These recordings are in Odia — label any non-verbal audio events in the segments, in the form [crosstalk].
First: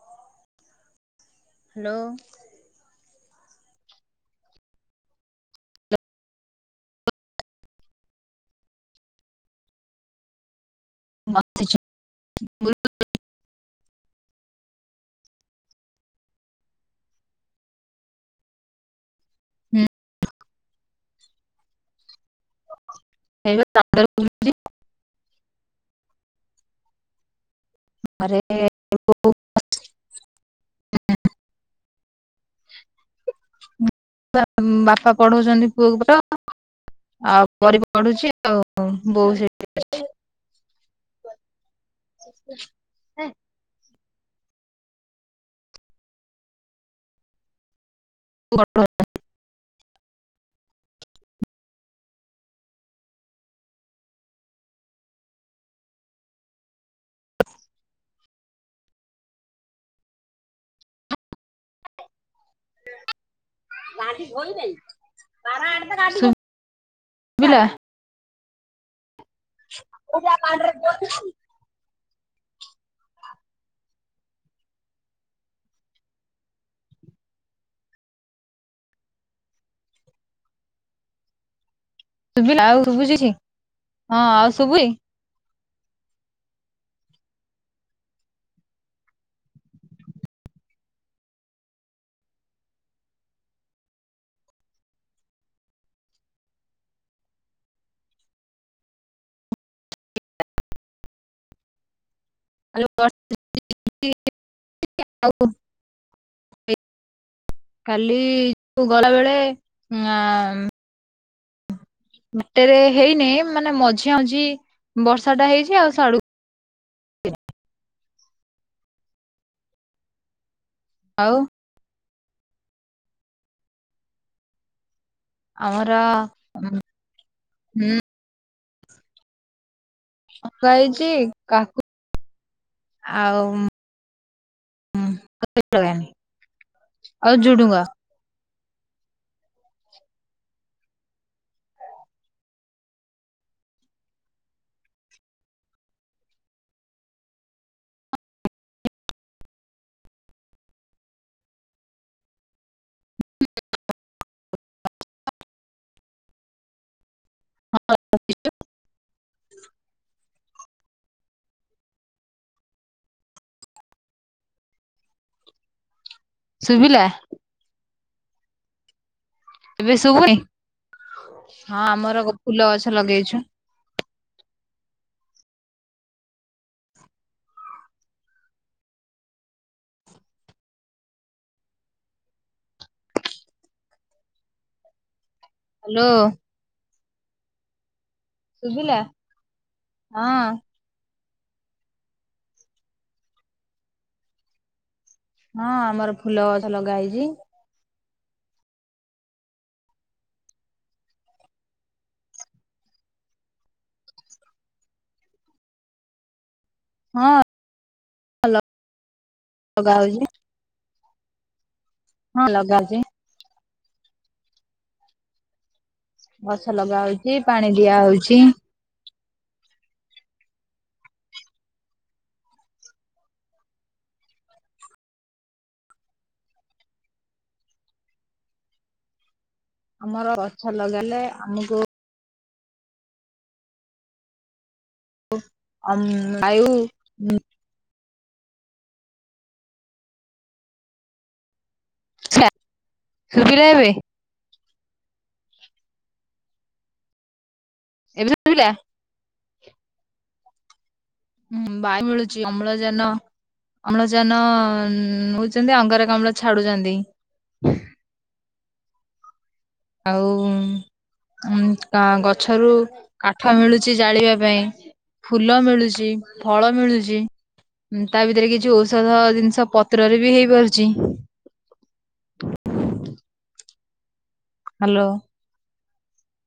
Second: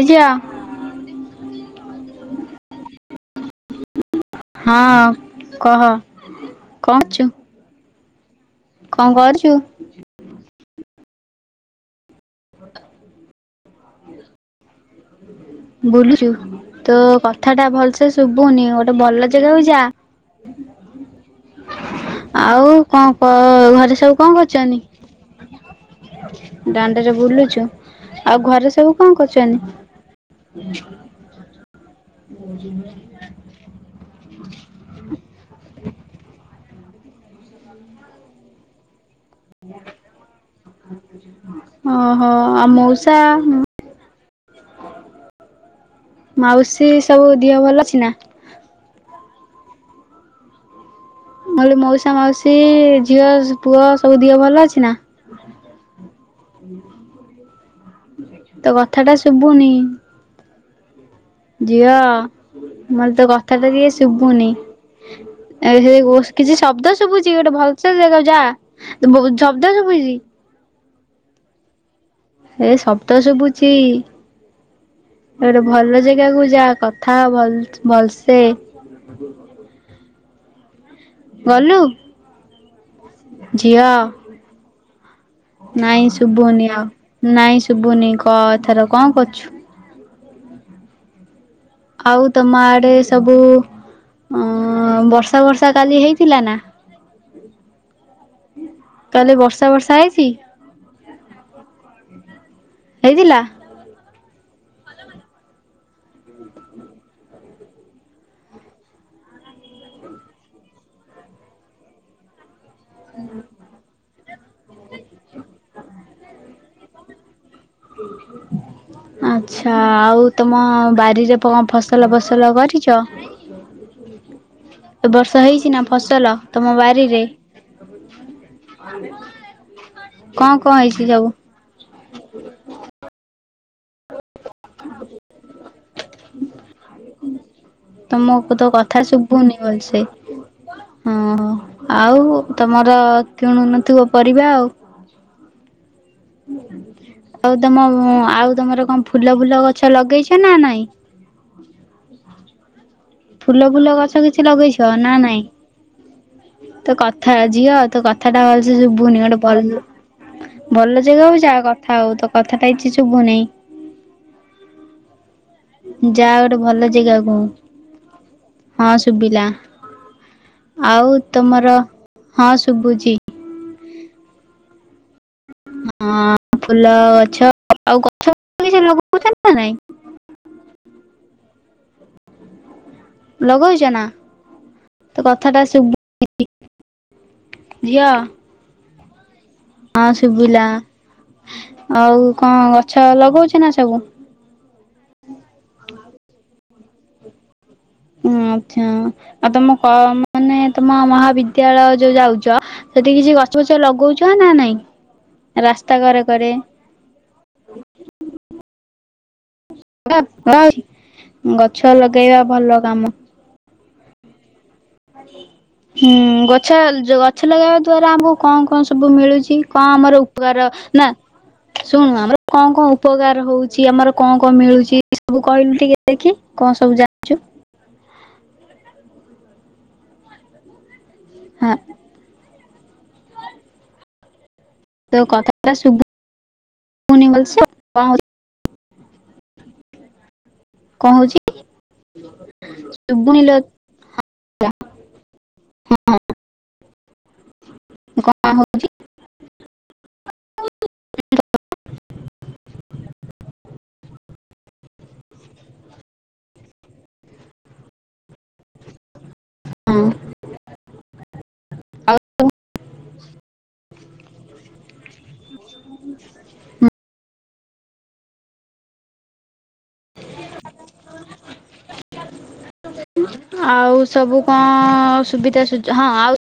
ଏ ଝିଅ ହାଲୋ। ହଁ କହ କଁ ଚୁ? କଁ କରୁଛୁ? [unintelligible] ବୁଲୁଛୁ ତୋ କଥା ଟା ଭଲସେ ଶୁଭୁନି, ଗୋଟେ ଭଲ ଜାଗା କୁ ଯା। ଆଉ କଣ କ ଘରେ ସବୁ କଣ କରୁଛନ୍ତି? ଦାଣ୍ଡରେ ବୁଲୁଛୁ ଆଉ ଘରେ ସବୁ କଣ କରୁଛନ୍ତି? [unintelligible] ବାପା ବାପା ପଢଉଛନ୍ତି ପୁଅକୁ ର ଆଉ ପରି ପଢୁଛି। ଆଉ ବୋଉ ସେଇ ଓହୋ, ଆଉ ମଉସା? ମାଉସୀ ସବୁ ଦିହ ଭଲ ଅଛି ନା? [unintelligible] କହିଲି ମାଉସା, ମାଉସୀ, ଝିଅ ସ ପୁଅ ସବୁ ଦିହ ଭଲ ଅଛି ନା? ତ କଥା ଟା ଶୁଭୁନି। ଝିଅ ମୋତେ କଥା ଟା ଟିକିଏ ଶୁଭୁନି। ଆଇର୍ ଓ ଶୁଭିଲା କିଛି ଶବ୍ଦ ଶୁଭୁଛି ଗୋଟେ ଭଲସେ ଜାଗାକୁ ଯା, ବହୁତ ଶବ୍ଦ ଶୁଭୁଛି। [unintelligible] ଏ ଶବ୍ଦ ଶୁଭୁଛି? ଗୋଟେ ଭଲ ଜାଗାକୁ ଯା କଥା ହୋ ଭଲ-ଭଲସେ। ଗଲୁ ଶୁଭିଲା ଆଉ ଶୁଭୁଚି କିଛି ଝିଅ ହଁ ଆଉ ଶୁଭୁଇ ନାଇଁ ଶୁଭୁନି ଆଉ ନାଇଁ ଶୁଭୁନି କ ଏଥର କଣ କରୁଛୁ? ଆଉ ତମ ଆଡ଼େ ସବୁ ଅଁ ବର୍ଷା ଫର୍ଷା କାଲି ହେଇଥିଲା ନା? ତାହେଲେ ବର୍ଷା ବର୍ଷା ହେଇଛି। ହେଇଥିଲା? [unintelligible] କାଲି ତୁ ଗଲା ବେଳେ ଉଁ ଆଁ ଟେରେ ହେଇନି ମାନେ ମଝିଆଁ ମଝି ବର୍ଷା ଟା ହେଇଛି ଆଉ ସାଡ଼ୁକୁ ଆଛା ଆଉ ତମ ଆଉ ବାରିରେ ପମ ଫସ ଫସଲ ଫସଲ କରିଛ। [inaudible] ଏବର୍ଷ ହେଇଛି ନା ଆମର ଫସଲ ତମ ହୁଁ ବାରିରେ? ଙ୍କ ଲଗା ଙ୍କ ହେଇଛି ହେଇଚି ସବୁ? କାକୁ ଆଉ ହ [unintelligible] ଆଉ ଜୁଡୁଙ୍ଗା। ତମକୁ ତ କଥା ଶୁଭୁନି ଭଲସେ। ହଁ ଆଉ ତମର କିଣୁନଥିବ ପରିବା ଆଉ। ଆଉ ତମ ଆଉ ତମର କଣ ଫୁଲ, ଫୁଲ ଗଛ ଲଗେଇଛ ନା ନାଇଁ। ଫୁଲ ଫୁଲ ଗଛ କିଛି ଲଗେଇଛ ନା ନାଇଁ? ତୋ କଥା ଝିଅ ତୋ କଥାଟା ଭଲସେ ସୁଭୁନି ଗୋଟେ ଭଲ୍ ଭଲ ଯେଗାକୁ ଯା, କଥା ହବୁ ତୋ କଥାଟା କିଛି ଶୁଭୁନାହିଁ। ଯା ଗୋଟେ ଭଲ ଶୁଭିଲା ଯେଗା କୁ। ହଁ ଶୁବିଲା, ଏବେ ଶୁଭୁନି ଆଉ ତମର ହଁ ଆମର ହଁ ଫୁଲ ଗଛ ଶୁଭୁଚି। ଲଗେଇଛୁ ହଁ ଫୁଲ ଗଛ ଆଉ ଗଛ କିଛି ଲଗଉଛନ୍ତି ନା ନାଇଁ। ଲଗଉଛ ନା ତୋ କଥାଟା ହ୍ୟାଲୋ ସୁବୁନି। ଝିଅ। ଶୁଭିଲା ହଁ ଶୁଭିଲା ଆଉ କଣ ଗଛ ଲଗଉଛ ନା ସବୁ। ହଁ ଆମର ଫୁଲ ଗଛ ଲଗା ହେଇଚି। ହଁ ଆଚ୍ଛା ଆଉ ତମ କ ମାନେ ତମ ମହାବିଦ୍ୟାଳୟ ଯୋଉ ଯାଉଚ ସେଠି କିଛି ଗଛ ଫୁଛ ଲଗଉଛ ନା ନାଇଁ ରାସ୍ତା କରେ କରେ। ହଁ [unintelligible] ଲଗା ହଉଛି ଗଛ ଲଗେଇବା ହଁ ଲଗା ଭଲ ହଉଛି କାମ। ହୁଁ ଗଛ ଲଗା ହଉଛି ଗଛ ପାଣି ଲଗେଇବା ଦିଆ ଦ୍ଵାରା ଆମକୁ ହଉଛି କଣ କଣ ସୁବ୍ ସବୁ ମିଳୁଛି କଣ ଆମର ଉପକାର ନା ଶୁଣୁ ଆମର କଣ କଣ ଉପକାର ହଉଛି ଆମର କଣ କଣ ମିଳୁଛି ସବୁ କହିଲୁ ଟିକେ ଦେଖି। କଣ ସବୁ ଯା ଆମର ଅଛ ଲଗାଇଲେ ହଁ ଆମକୁ ତୋ କଥା ତ ବାୟୁ ଶୁଣୁନି ଭଲସେ। କଣ ହଉଛି ସୁବୁନିଲୋ ଶୁଭିଲା ଏବେ ଏବେ କଣ ଶୁବିଲା। ହଉଛି ହୁଁ ବାୟୁ ମିଳୁଛି ଅମ୍ଳଜାନ ଅମ୍ଳଜାନ ଦଉଛନ୍ତି ଅଙ୍ଗରକାମ୍ଳ ଛାଡୁଛନ୍ତି। ହଁ ଆଉ। ଉଁ ଆଉ ଗଛରୁ କାଠ ମିଳୁଛି ଜାଳିବା ପାଇଁ। ଫୁଲ ମିଳୁଛି ଫଳ ମିଳୁଛି। ତା ଭିତରେ କିଛି ଔଷଧ ଜିନିଷ ପତ୍ରରେ ବି ହେଇ ପାରୁଚି। ଆଉ ସବୁ ହ୍ୟାଲୋ କଣ ସୁବିଧା ସୁଜ ହଁ ଆଉ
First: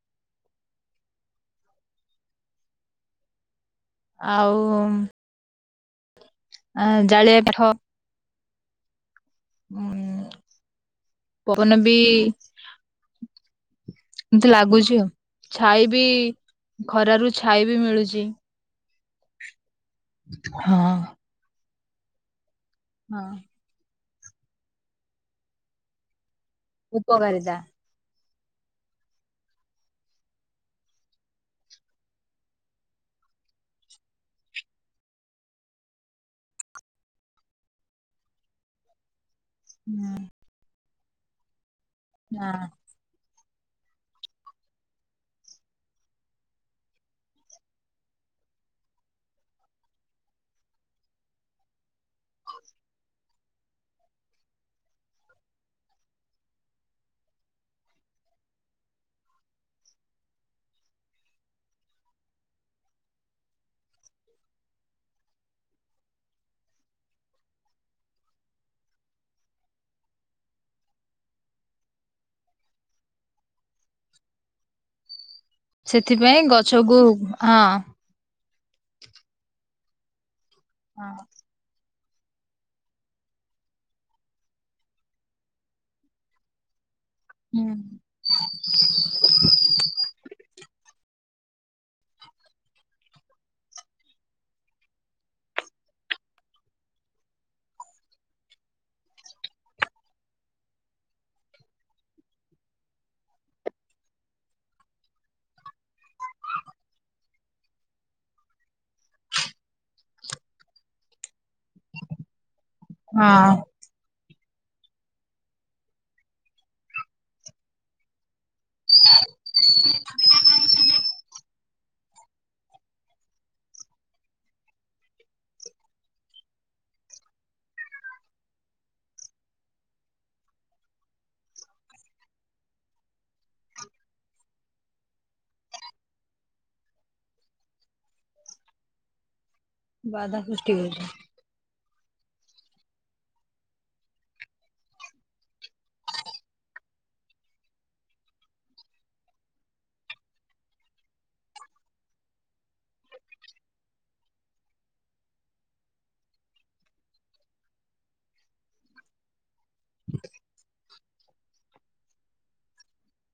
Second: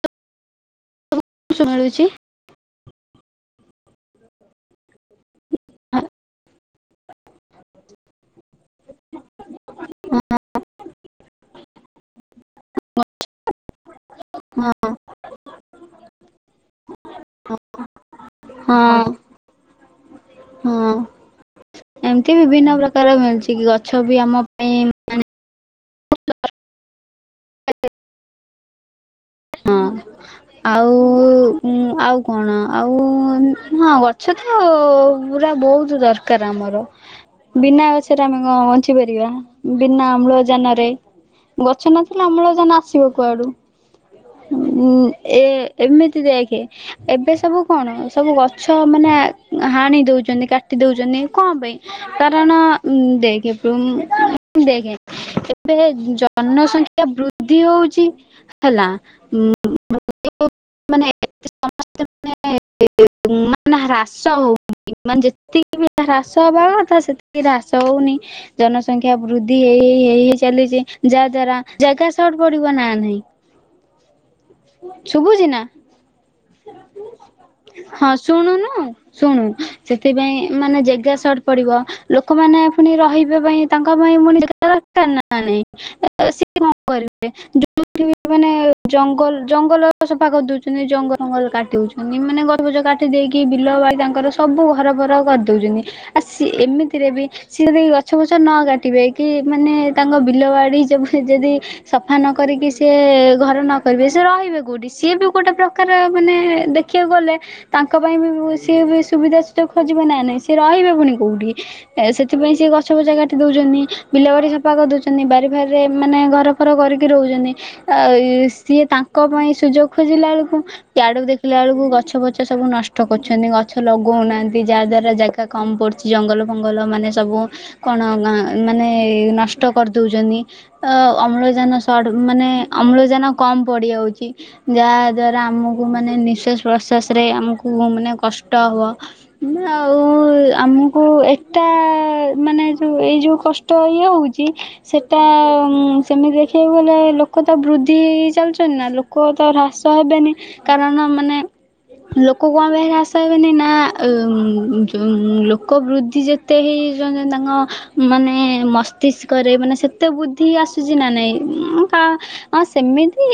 [unintelligible] ଆଉ। [inaudible] ଆ ଜାଳିବା କାଠ। ଉଁ ପବନ ବି। ଏମିତି ଲାଗୁଛି ଆଉ ଛାଇ ବି ଖରାରୁ ଛାଇ ବି ମିଳୁଛି। ହଁ। ହଁ ଏମିତି ବିଭିନ୍ନ ପ୍ରକାର ହଁ ମିଳୁଛି କି ଗଛ ବି ଆମ ପାଇଁ ଉପକାରିତା। ହଁ। ଆଉ ଆଉ କଣ ଆଉ ହଁ ଗଛ ତ ପୁରା ବହୁତ ଦରକାର ଆମର ବିନା ଆସରେ ଆମେ କଣ ବଞ୍ଚି ପାରିବା? ହୁଁ ବିନା ଅମ୍ଳଜାନରେ ଗଛ ନଥିଲେ ହଁ ଅମ୍ଳଜାନ ଆସିବ କୁଆଡୁ? ହୁଁ ଏ ଏମିତି ଦେଖେ ଏବେ ସବୁ କଣ ସବୁ ଗଛ ମାନେ ହାଣି ଦଉଛନ୍ତି କାଟି ଦଉଛନ୍ତି କଣ ପାଇଁ? କାରଣ ଦେଖେ ଦେଖ ଏବେ ଜନସଂଖ୍ୟା ବୃଦ୍ଧି ହଉଛି। ହେଲା ମାନେ ସମସ୍ତେ ସେ ନା ହ୍ରାସ ହଉନି ମାନେ ଯେତିକି ବି ହ୍ରାସ ହେବା ତା ସେତିକି ହ୍ରାସ ହଉନି। ଜନସଂଖ୍ୟା ବୃଦ୍ଧି ହେଇ ହେ ହେଇ ହେଇ ଚାଲିଛି ଯାହା ଦ୍ଵାରା ଜାଗା ସଟ ପଡିବ ନା ନାହିଁ? ଶୁଭୁଛି ନା? ସେଥିପାଇଁ ଗଛକୁ ହଁ। ହଁ ଶୁଣୁନୁ ଶୁଣୁ ସେଥିପାଇଁ ମାନେ ହଁ ଜାଗା ସ ପଡିବ ଲୋକମାନେ ପୁଣି ରହିବା ପାଇଁ ତାଙ୍କ ପାଇଁ ପୁଣି ଦେ ଦରକାର ନା ନାଇଁ ସେ କଣ କରିବେ ଯୋଉ ମାନେ ଜଙ୍ଗଲ ଜଙ୍ଗଲ ସଫା କରିଦଉଛନ୍ତି ଜଙ୍ଗଲ ଜଙ୍ଗଲ କାଟିଉଛନ୍ତି ମାନେ ଗଛ ଗଜ କାଟି ଦେଇକି ବିଲ ବାଡି ତାଙ୍କର ସବୁ ଘରବର କରିଦେଉଛନ୍ତି ଆ ସ ଏମିତିରେ ବି ସିଏ ଯଦ ଗଛ ପଛ ନ କାଟିବେ କି ମାନେ ତାଙ୍କ ବିଲ ବାଡି ଯଦି ସଫା ନ କରିକି ସିଏ ଘର ନ କରିବେ ସେ ରହିବେ କେଉଁଠି ସିଏ ବି ଗୋଟେ ପ୍ରକାର ମାନେ ଦେଖିବାକୁ ଗଲେ। ତାଙ୍କ ପାଇଁ ବି ସିଏ ବି ସୁବିଧା ସୁଯୋଗ ଖୋଜିବ ନା ନାଇଁ ସି ରହିବେ ପୁଣି କୋଉଠି ସେଥିପାଇଁ ସିଏ ଗଛ ପଛ କାଟି ହଁ ଦଉଛନ୍ତି। ବିଲା ବାଡ଼ି ସଫା କରିଦଉଛନ୍ତି ବାରି ଫାରିରେ ମାନେ ଘର ଫର କରିକି ରହୁଛନ୍ତି ଆଉ ସିଏ ତାଙ୍କ ପାଇଁ ସୁଯୋଗ ଖୋଜିଲା ବେଳକୁ ଆଡକୁ ଦେଖ ପିଲାବେଳକୁ ଗଛ ପଛ ସବୁ ନଷ୍ଟ କରୁଛନ୍ତି ଗଛ ଲଗଉନାହାନ୍ତି ଯାହା ଦ୍ଵାରା ଜାଗା। କମ୍ ପଡ଼ୁଛି ଜଙ୍ଗଲ ଫଙ୍ଗଲ ମାନେ ସବୁ କଣ ମାନେ ନଷ୍ଟ କରିଦଉଛନ୍ତି? ଅ ଅମ୍ଳଜାନ ସ ମାନେ ଅମ୍ଳଜାନ କମ ପଡିଯାଉଛି। ଯାହା ଦ୍ଵାରା ଆମକୁ ମାନେ ନିଃଶ୍ୱାସ ପ୍ରଶ୍ୱାସ ରେ ଆମକୁ ମାନେ କଷ୍ଟ ହବ। ଆଉ ବାଧା ସୃଷ୍ଟି ଆମକୁ କରୁଛି ଏଟା ମାନେ ଯୋଉ ଏଇ ଯୋଉ କଷ୍ଟ ଇଏ ହଉଛି। ସେଟା ସେମିତି ଦେଖିବାକୁ ଗଲେ ଲୋକ ତ ବୃଦ୍ଧି ଚାଲୁଛନ୍ତି ନା ଲୋକ ତ ହ୍ରାସ ହେବେନି କାରଣ ମାନେ ଲୋକ କଣ ପାଇଁ ପାଖରେ ଆଶା ହେବେନି ନା ଲୋକ ବୃଦ୍ଧି ଯେ ତେ ହେଇ ତାଙ୍କ ମାନେ ମସ୍ତିଷ୍କରେ ମାନେ ସେତେ ବୁଦ୍ଧି ଆସୁଛି ନା ନାଇଁ କା ହଁ ସେମିତି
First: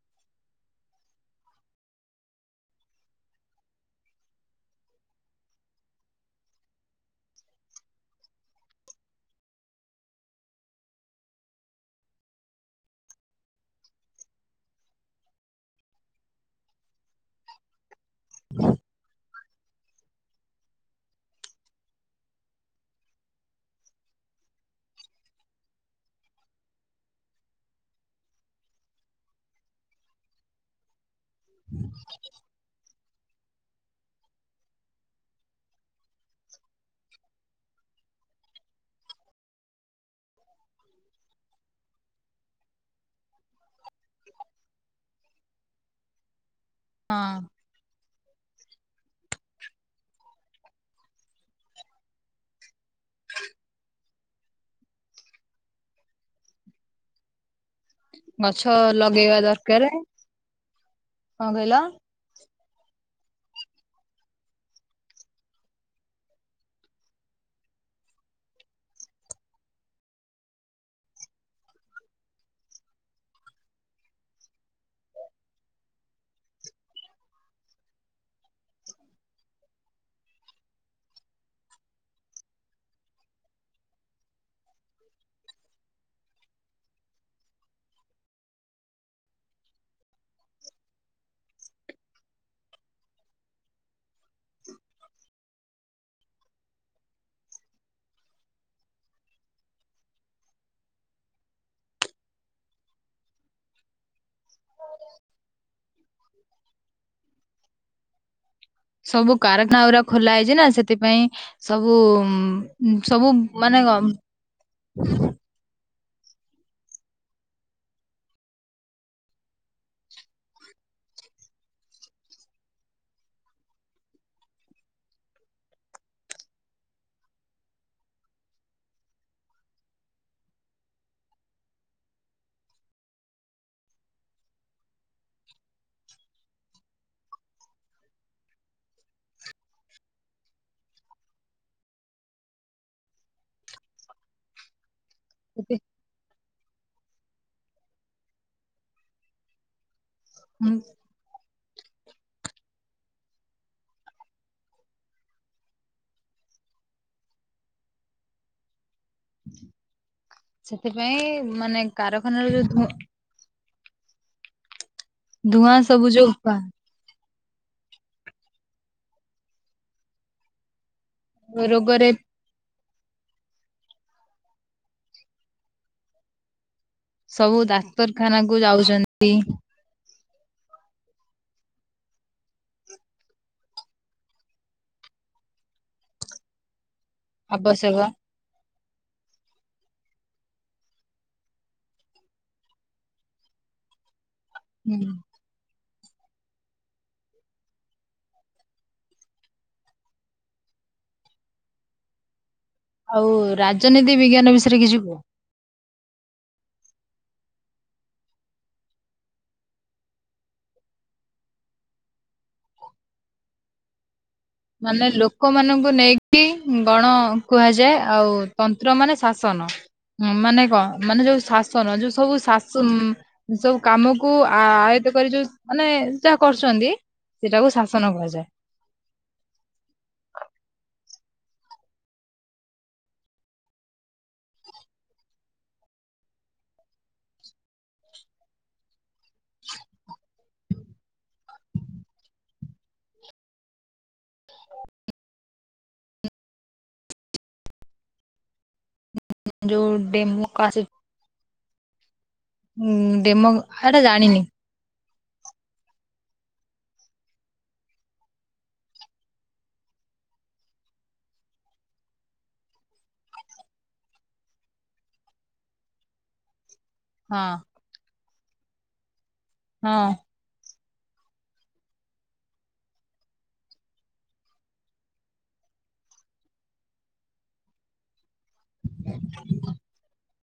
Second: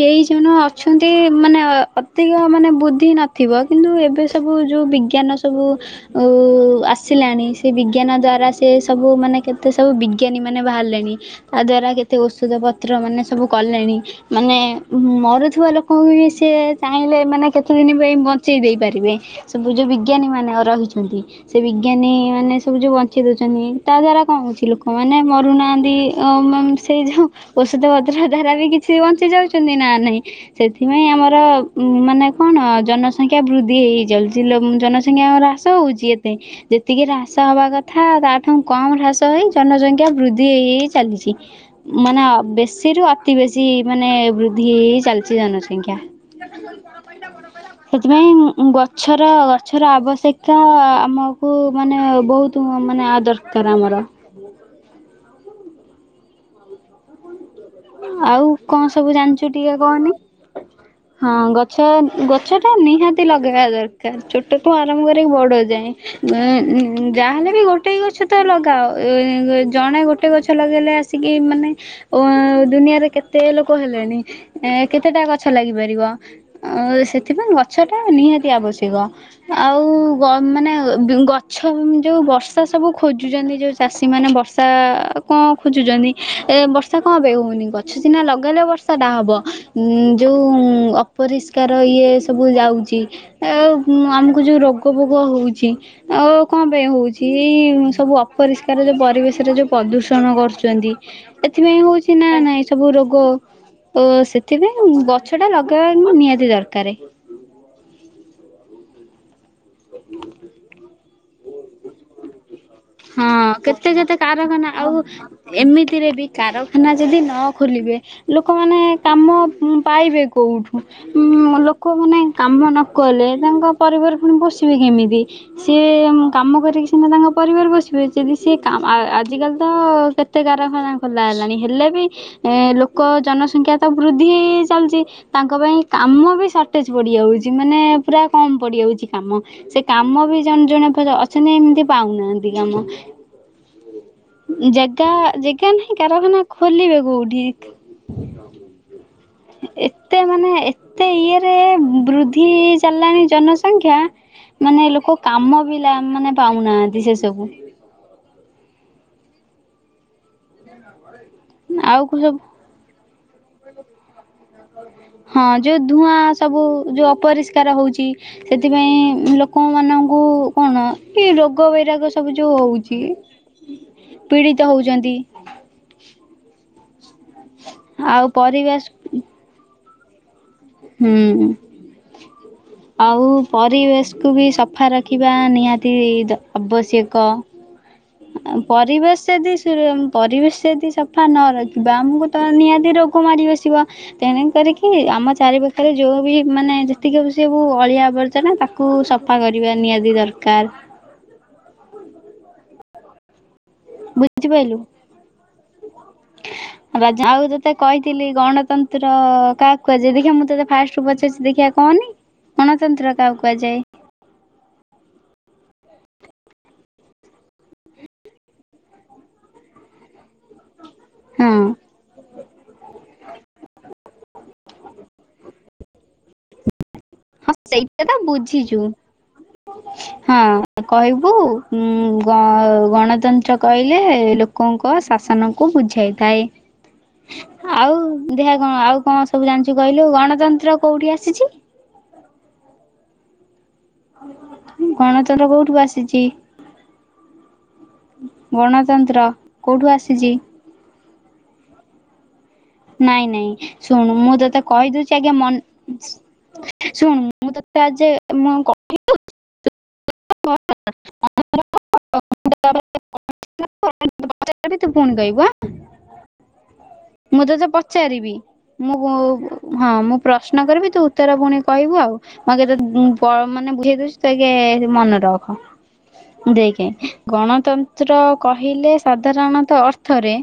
କେହି ଜଣ ଅଛନ୍ତି ମାନେ ଅଧିକ ମାନେ ବୁଦ୍ଧି ନ ଥିବ କିନ୍ତୁ ଏବେ ସବୁ ଯେଉଁ ବିଜ୍ଞାନ ସବୁ ଉ ଆସିଲାଣି ସେ ବିଜ୍ଞାନ ଦ୍ଵାରା ସେ ସବୁ ମାନେ କେତେ ସବୁ ବିଜ୍ଞାନୀ ମାନେ ବାହାରିଲେଣି ତା ଦ୍ଵାରା କେତେ ଔଷଧ ପତ୍ର ମାନେ ସବୁ କଲେଣି ମାନେ ମରୁଥିବା ଲୋକଙ୍କୁ ବି ସେ ଚାହିଁଲେ ଏମାନେ କେତେ ପ୍ରତି ଦିନ ପାଇଁ ବଞ୍ଚେଇ ଦେଇ ପାରିବେ ସବୁ ଯଉ ବିଜ୍ଞାନୀ ମାନେ ରହିଛନ୍ତି। ସେ ବିଜ୍ଞାନୀ ମାନେ ସବୁ ଯୋଉ ବଞ୍ଚେଇ ଦଉଛନ୍ତି ତା ଦ୍ଵାରା କଣ ହଉଛି ଲୋକ ମାନେ ମରୁନାହାନ୍ତି ସେଇ ଯୋଉ ଔଷଧପତ୍ର ଦ୍ୱାରା ବି କିଛି ବଞ୍ଚି ଯାଉଛନ୍ତି ନା ନାହିଁ। ସେଥିପାଇଁ ଆମର ଉ ମାନେ କଣ ଜନସଂଖ୍ୟା ବୃଦ୍ଧି ହେଇ ହେଇ ଯାଉଛି ଲୋମ ଜନସଂଖ୍ୟା ଆମର ହଉଛି ଏତେ ଯେତିକି ହ୍ରାସ ହବା କଥା ତାଠୁ କମ ହ୍ରାସ ହେଇ ଜନସଂଖ୍ୟା ବୃଦ୍ଧି ହେଇ ହେଇ ଚାଲିଛି। ମାନେ ବେସି ସେଠୁ ଅତି ବେଶୀ ମାନେ ବୃଦ୍ଧି ହେଇ ହେଇ ଚାଲିଛି ଜନସଂଖ୍ୟା। ବଡ ପଇଲା ହଁ ବଡ କଇଲା ସେଥିପାଇଁ ଉ ଗଛର ଗଛର ଆବଶ୍ୟକ ଆମକୁ ମାନେ ବହୁତ ତୁ ମାନେ ଆ ଦରକାର ଆମର ହୁଁ ଆଉ ଗଛ କଣ ସବୁ ଲଗେଇବା ଜାଣିଛୁ ଟିକେ ଦରକାର କହନି ହଁ କଣ ଗଛ କହିଲ ଗଛ ଟା ନିହାତି ଲଗେଇବା ଦରକାର ଛୋଟଠୁ ଆରମ୍ କରିକି ବଡ ଯାଏଁ ଉ ଯାହାହେଲେ ବି ଗୋଟେ ଗଛ ତ ଲଗାଅ ଜଣେ ଗୋଟେ ଗଛ ଲଗେଇଲେ ଆ ସିଗି ମାନେ ଅ ଦୁନିଆରେ କେତେ ଲୋକ ହେଲେଣି ଏ କେତେଟା ଗଛ ଲାଗିପାରିବ ଆ ସେଥିପାଇଁ ଗଛ ଟା ନିହାତି ଆବଶ୍ୟକ ଆଉ ଗ ମାନେ ଗଛ ଯୋଉ ବର୍ଷା ସବୁ ଖୋଜୁଛନ୍ତି ଯୋଉ ଚାଷୀ ମାନେ ବର୍ଷା କଣ ଖୋଜୁଛନ୍ତି ଏ ବର୍ଷା କପାଇ ହଉନି ଗଛ ସିନା ଲଗାଇଲେ ବର୍ଷାଟା ହବ ଉ ଯୋଉ ଅପରିଷ୍କାର ଇଏ ସବୁ ଯାଉଛି ଆ ଆମକୁ ଯେଉଁ ରୋଗ ବୋଗ ହେଉଛି ଆଉ କଣ ପାଇଁ ହଉଛି ଏଇ ସବୁ ଅପରିଷ୍କାର ଯୋଉ ପରିବେଶରେ ଯୋଉ ପ୍ରଦୂଷଣ କରୁଛନ୍ତି। ଏଥିପାଇଁ ହଉଛି ନା ନାଇଁ ସବୁ ରୋଗ ତ ସେଥିପାଇଁ ଗଛ ଟା ଲଗେଇବା କି ନିହାତି ଦରକାରେ। ସବୁ କାରଖାନା ଗୁରା ଖୋଲା ହେଇଛି ନା ସେଥିପାଇଁ ସବୁ ହଁ ସବୁ ମାନେ କେତେ କେତେ କାରଖାନା ଆଉ କଣ ଏମିତିରେ ବି କାରଖାନା ଯଦି ନ ଖୋଲିବେ ଲୋକମାନେ କାମ ଉ ପାଇବେ କୋଉଠୁ? ଉଁ ଲୋକମାନେ କାମ ନ କଲେ ତାଙ୍କ ପରିବାର ପୁଣି ପୁଷିବେ କେମିତି। ସିଏ କାମ କରିକି ସିନା ତାଙ୍କ ପରିବାର ପୁ ଯଦି ସିଏ କାମ ଆ ଆଜିକାଲି ତ କେତେ କାରଖାନା ଖୋଲା ହେଲାଣି ହେଲେ ବି ଏ ଲୋକ ଜନସଂଖ୍ୟା ତ ବୃଦ୍ଧି ହେଇ ହେଇ ଚାଲିଛି। ତାଙ୍କ ପାଇଁ କାମ ବି ସର୍ଟେଜ ପଡିଯାଉଛି ମାନେ ପୁରା କମ ପଡିଯାଉଛି କାମ। ସେ କାମ ବି ଜଣେ ଜଣେ କର ଅଛନ୍ତି ଏମିତି ପାଉନାହାନ୍ତି। କି କାମ ଜାଗା, ଜାଗା ସେଥି ନାହିଁ କାରଖାନା ଖୋଲିବେ କୋଉଠି? ଏତେ ମାନେ ହୁଁ ଏତେ ଇଏରେ ବୃଦ୍ଧି ଚାଲିଲାଣି ଜନସଂଖ୍ୟା ମାନେ ଲୋକ କାମ ବି ଲା ମାନେ ପାଉନାହାନ୍ତି ଶେଷକୁ। ସେଥିପାଇଁ ମାନେ ଆଉ ସବୁ କାରଖାନା ରୁ ଯୋଉ ଧୂ ହଁ ଯୋଉ ଧୂଆଁ ସବୁ ଯୋଉ ଅପରିଷ ସ୍କାର ହଉଛି ସେଥିପାଇଁ ଲୋକମାନଙ୍କୁ କଣ ଏ ରୋଗ ରୋଗରେ ବୈରାଗ ସବୁ ଯୋଉ ହଉଛି ପୀଡିତ ହଉଛନ୍ତି। ସବୁ ଆଉ ଡାକ୍ତରଖାନା କୁ ପରିବେଶ ଯାଉଛନ୍ତି। ହୁଁ। [inaudible] ଆଉ ପରିବେଶକୁୁ ବି ସଫା ରଖିବା ନିହାତି ଦ ଅବଶ୍ୟକ। ଆବଶ୍ୟକ। ଆ ପରିବେଶ ଦି ସି ପରିବେଶ ଯଦି ସଫା ନ ରଖିବା ଆମକୁ ତ ନିହାତି ରୋଗ ମାଡି ବସିବ, ତେଣି କରିକି ହୁଁ। ଆମ ଚାରିପାଖ ଆରେ ଯୋଉ ବି ମାନେ ଯେତିକି ସବୁ ଅଳିଆ ଆବର୍ଜନା ତାକୁ ସଫା କରିବା ନିହାତି ଦରକାର। ଆଉ ରାଜନୀତିବିଜ୍ଞାନ ବୁଝିପାଇଲୁ ବିଷୟରେ କିଛି କୁ। ରାଜା ଆଉ ତତେ କହିଥିଲି ଗଣତନ୍ତ୍ର କାହାକୁ କୁହାଯାଏ? ଦେଖିବା ମୁଁ ତତେ ଫାଷ୍ଟୁ ପଚାରୁଛି ଦେଖିଆ। କଅନି ଗଣତନ୍ତ୍ର କାହାକୁ କୁହାଯାଏ? ମାନେ ଲୋକମାନଙ୍କୁ ନେଇକି ଗଣ କୁହାଯାଏ, ଆଉ ତନ୍ତ୍ର ମାନେ ଶାସନ। ହଁ ମାନେ ଙ୍କ ମାନେ ଯୋଉ ହଁ ଶାସନ ଯୋଉ ସବୁ ଶାସନ ସ ଉ ସବୁ କାମକୁ ଆୟତ କରି ଯୋଉ ମାନେ ଯାହା କରୁଛନ୍ତି। ଏଟାକୁ ଶାସନ କହାଯାଏ। ଇଯୁ [inaudible] ହଁ କହିବୁ ଉଁ ଗ ଗଣତନ୍ତ୍ର କହିଲେ ଲୋ କଙ୍କ ଶାସନକୁ ବୁଝାଇଥାଏ। [inaudible] ଆଉ ଦେହିଆ କଁ ଆଉ କଁ ସବୁ ଜାଣିଚୁ କହିଲୁ ଗଣତନ୍ତ୍ର କୋଉଠି ଆସିଚି? ଗଣତନ୍ତ୍ର କୋଉଠୁ ଆସିଚି? ଗଣତନ୍ତ୍ର। ଯୋଉ କୋଉଠୁ ଆସିଛି? ଡେମୁକାଶି ଉଁ ଡେମ ହେଟା ଜାଣିନି। କହି ଦୋଉଚି ଆଗେ ମନ୍ ଶୁଣୁ ମୁଁ ତତେ ଆଜେ ମୁଁ ଆଉ କ [inaudible] [inaudible] ମୁଁ ଯା କଇବି ତୁ ପୁଣି କହିବୁ ଆଁ। ହଁ ମୁଁ ତତେ ପଚାରିବି ମୁଁ ହଁ ମୁଁ ପ୍ର ଶ୍ନ କରିବି ତୁ ଉତ୍ତର ପୁଣି କହିବୁ ଆଉ। ମତେ ଟ ପ ମାନେ ବୁଝେଇ ଦୋଉଚି ତୁ ଆଗେ ମନ ରଖ ଦେଖେ ଗଣତ ତ୍ର କହିଲେ ସାଧାରଣତ ଅର୍ଥରେ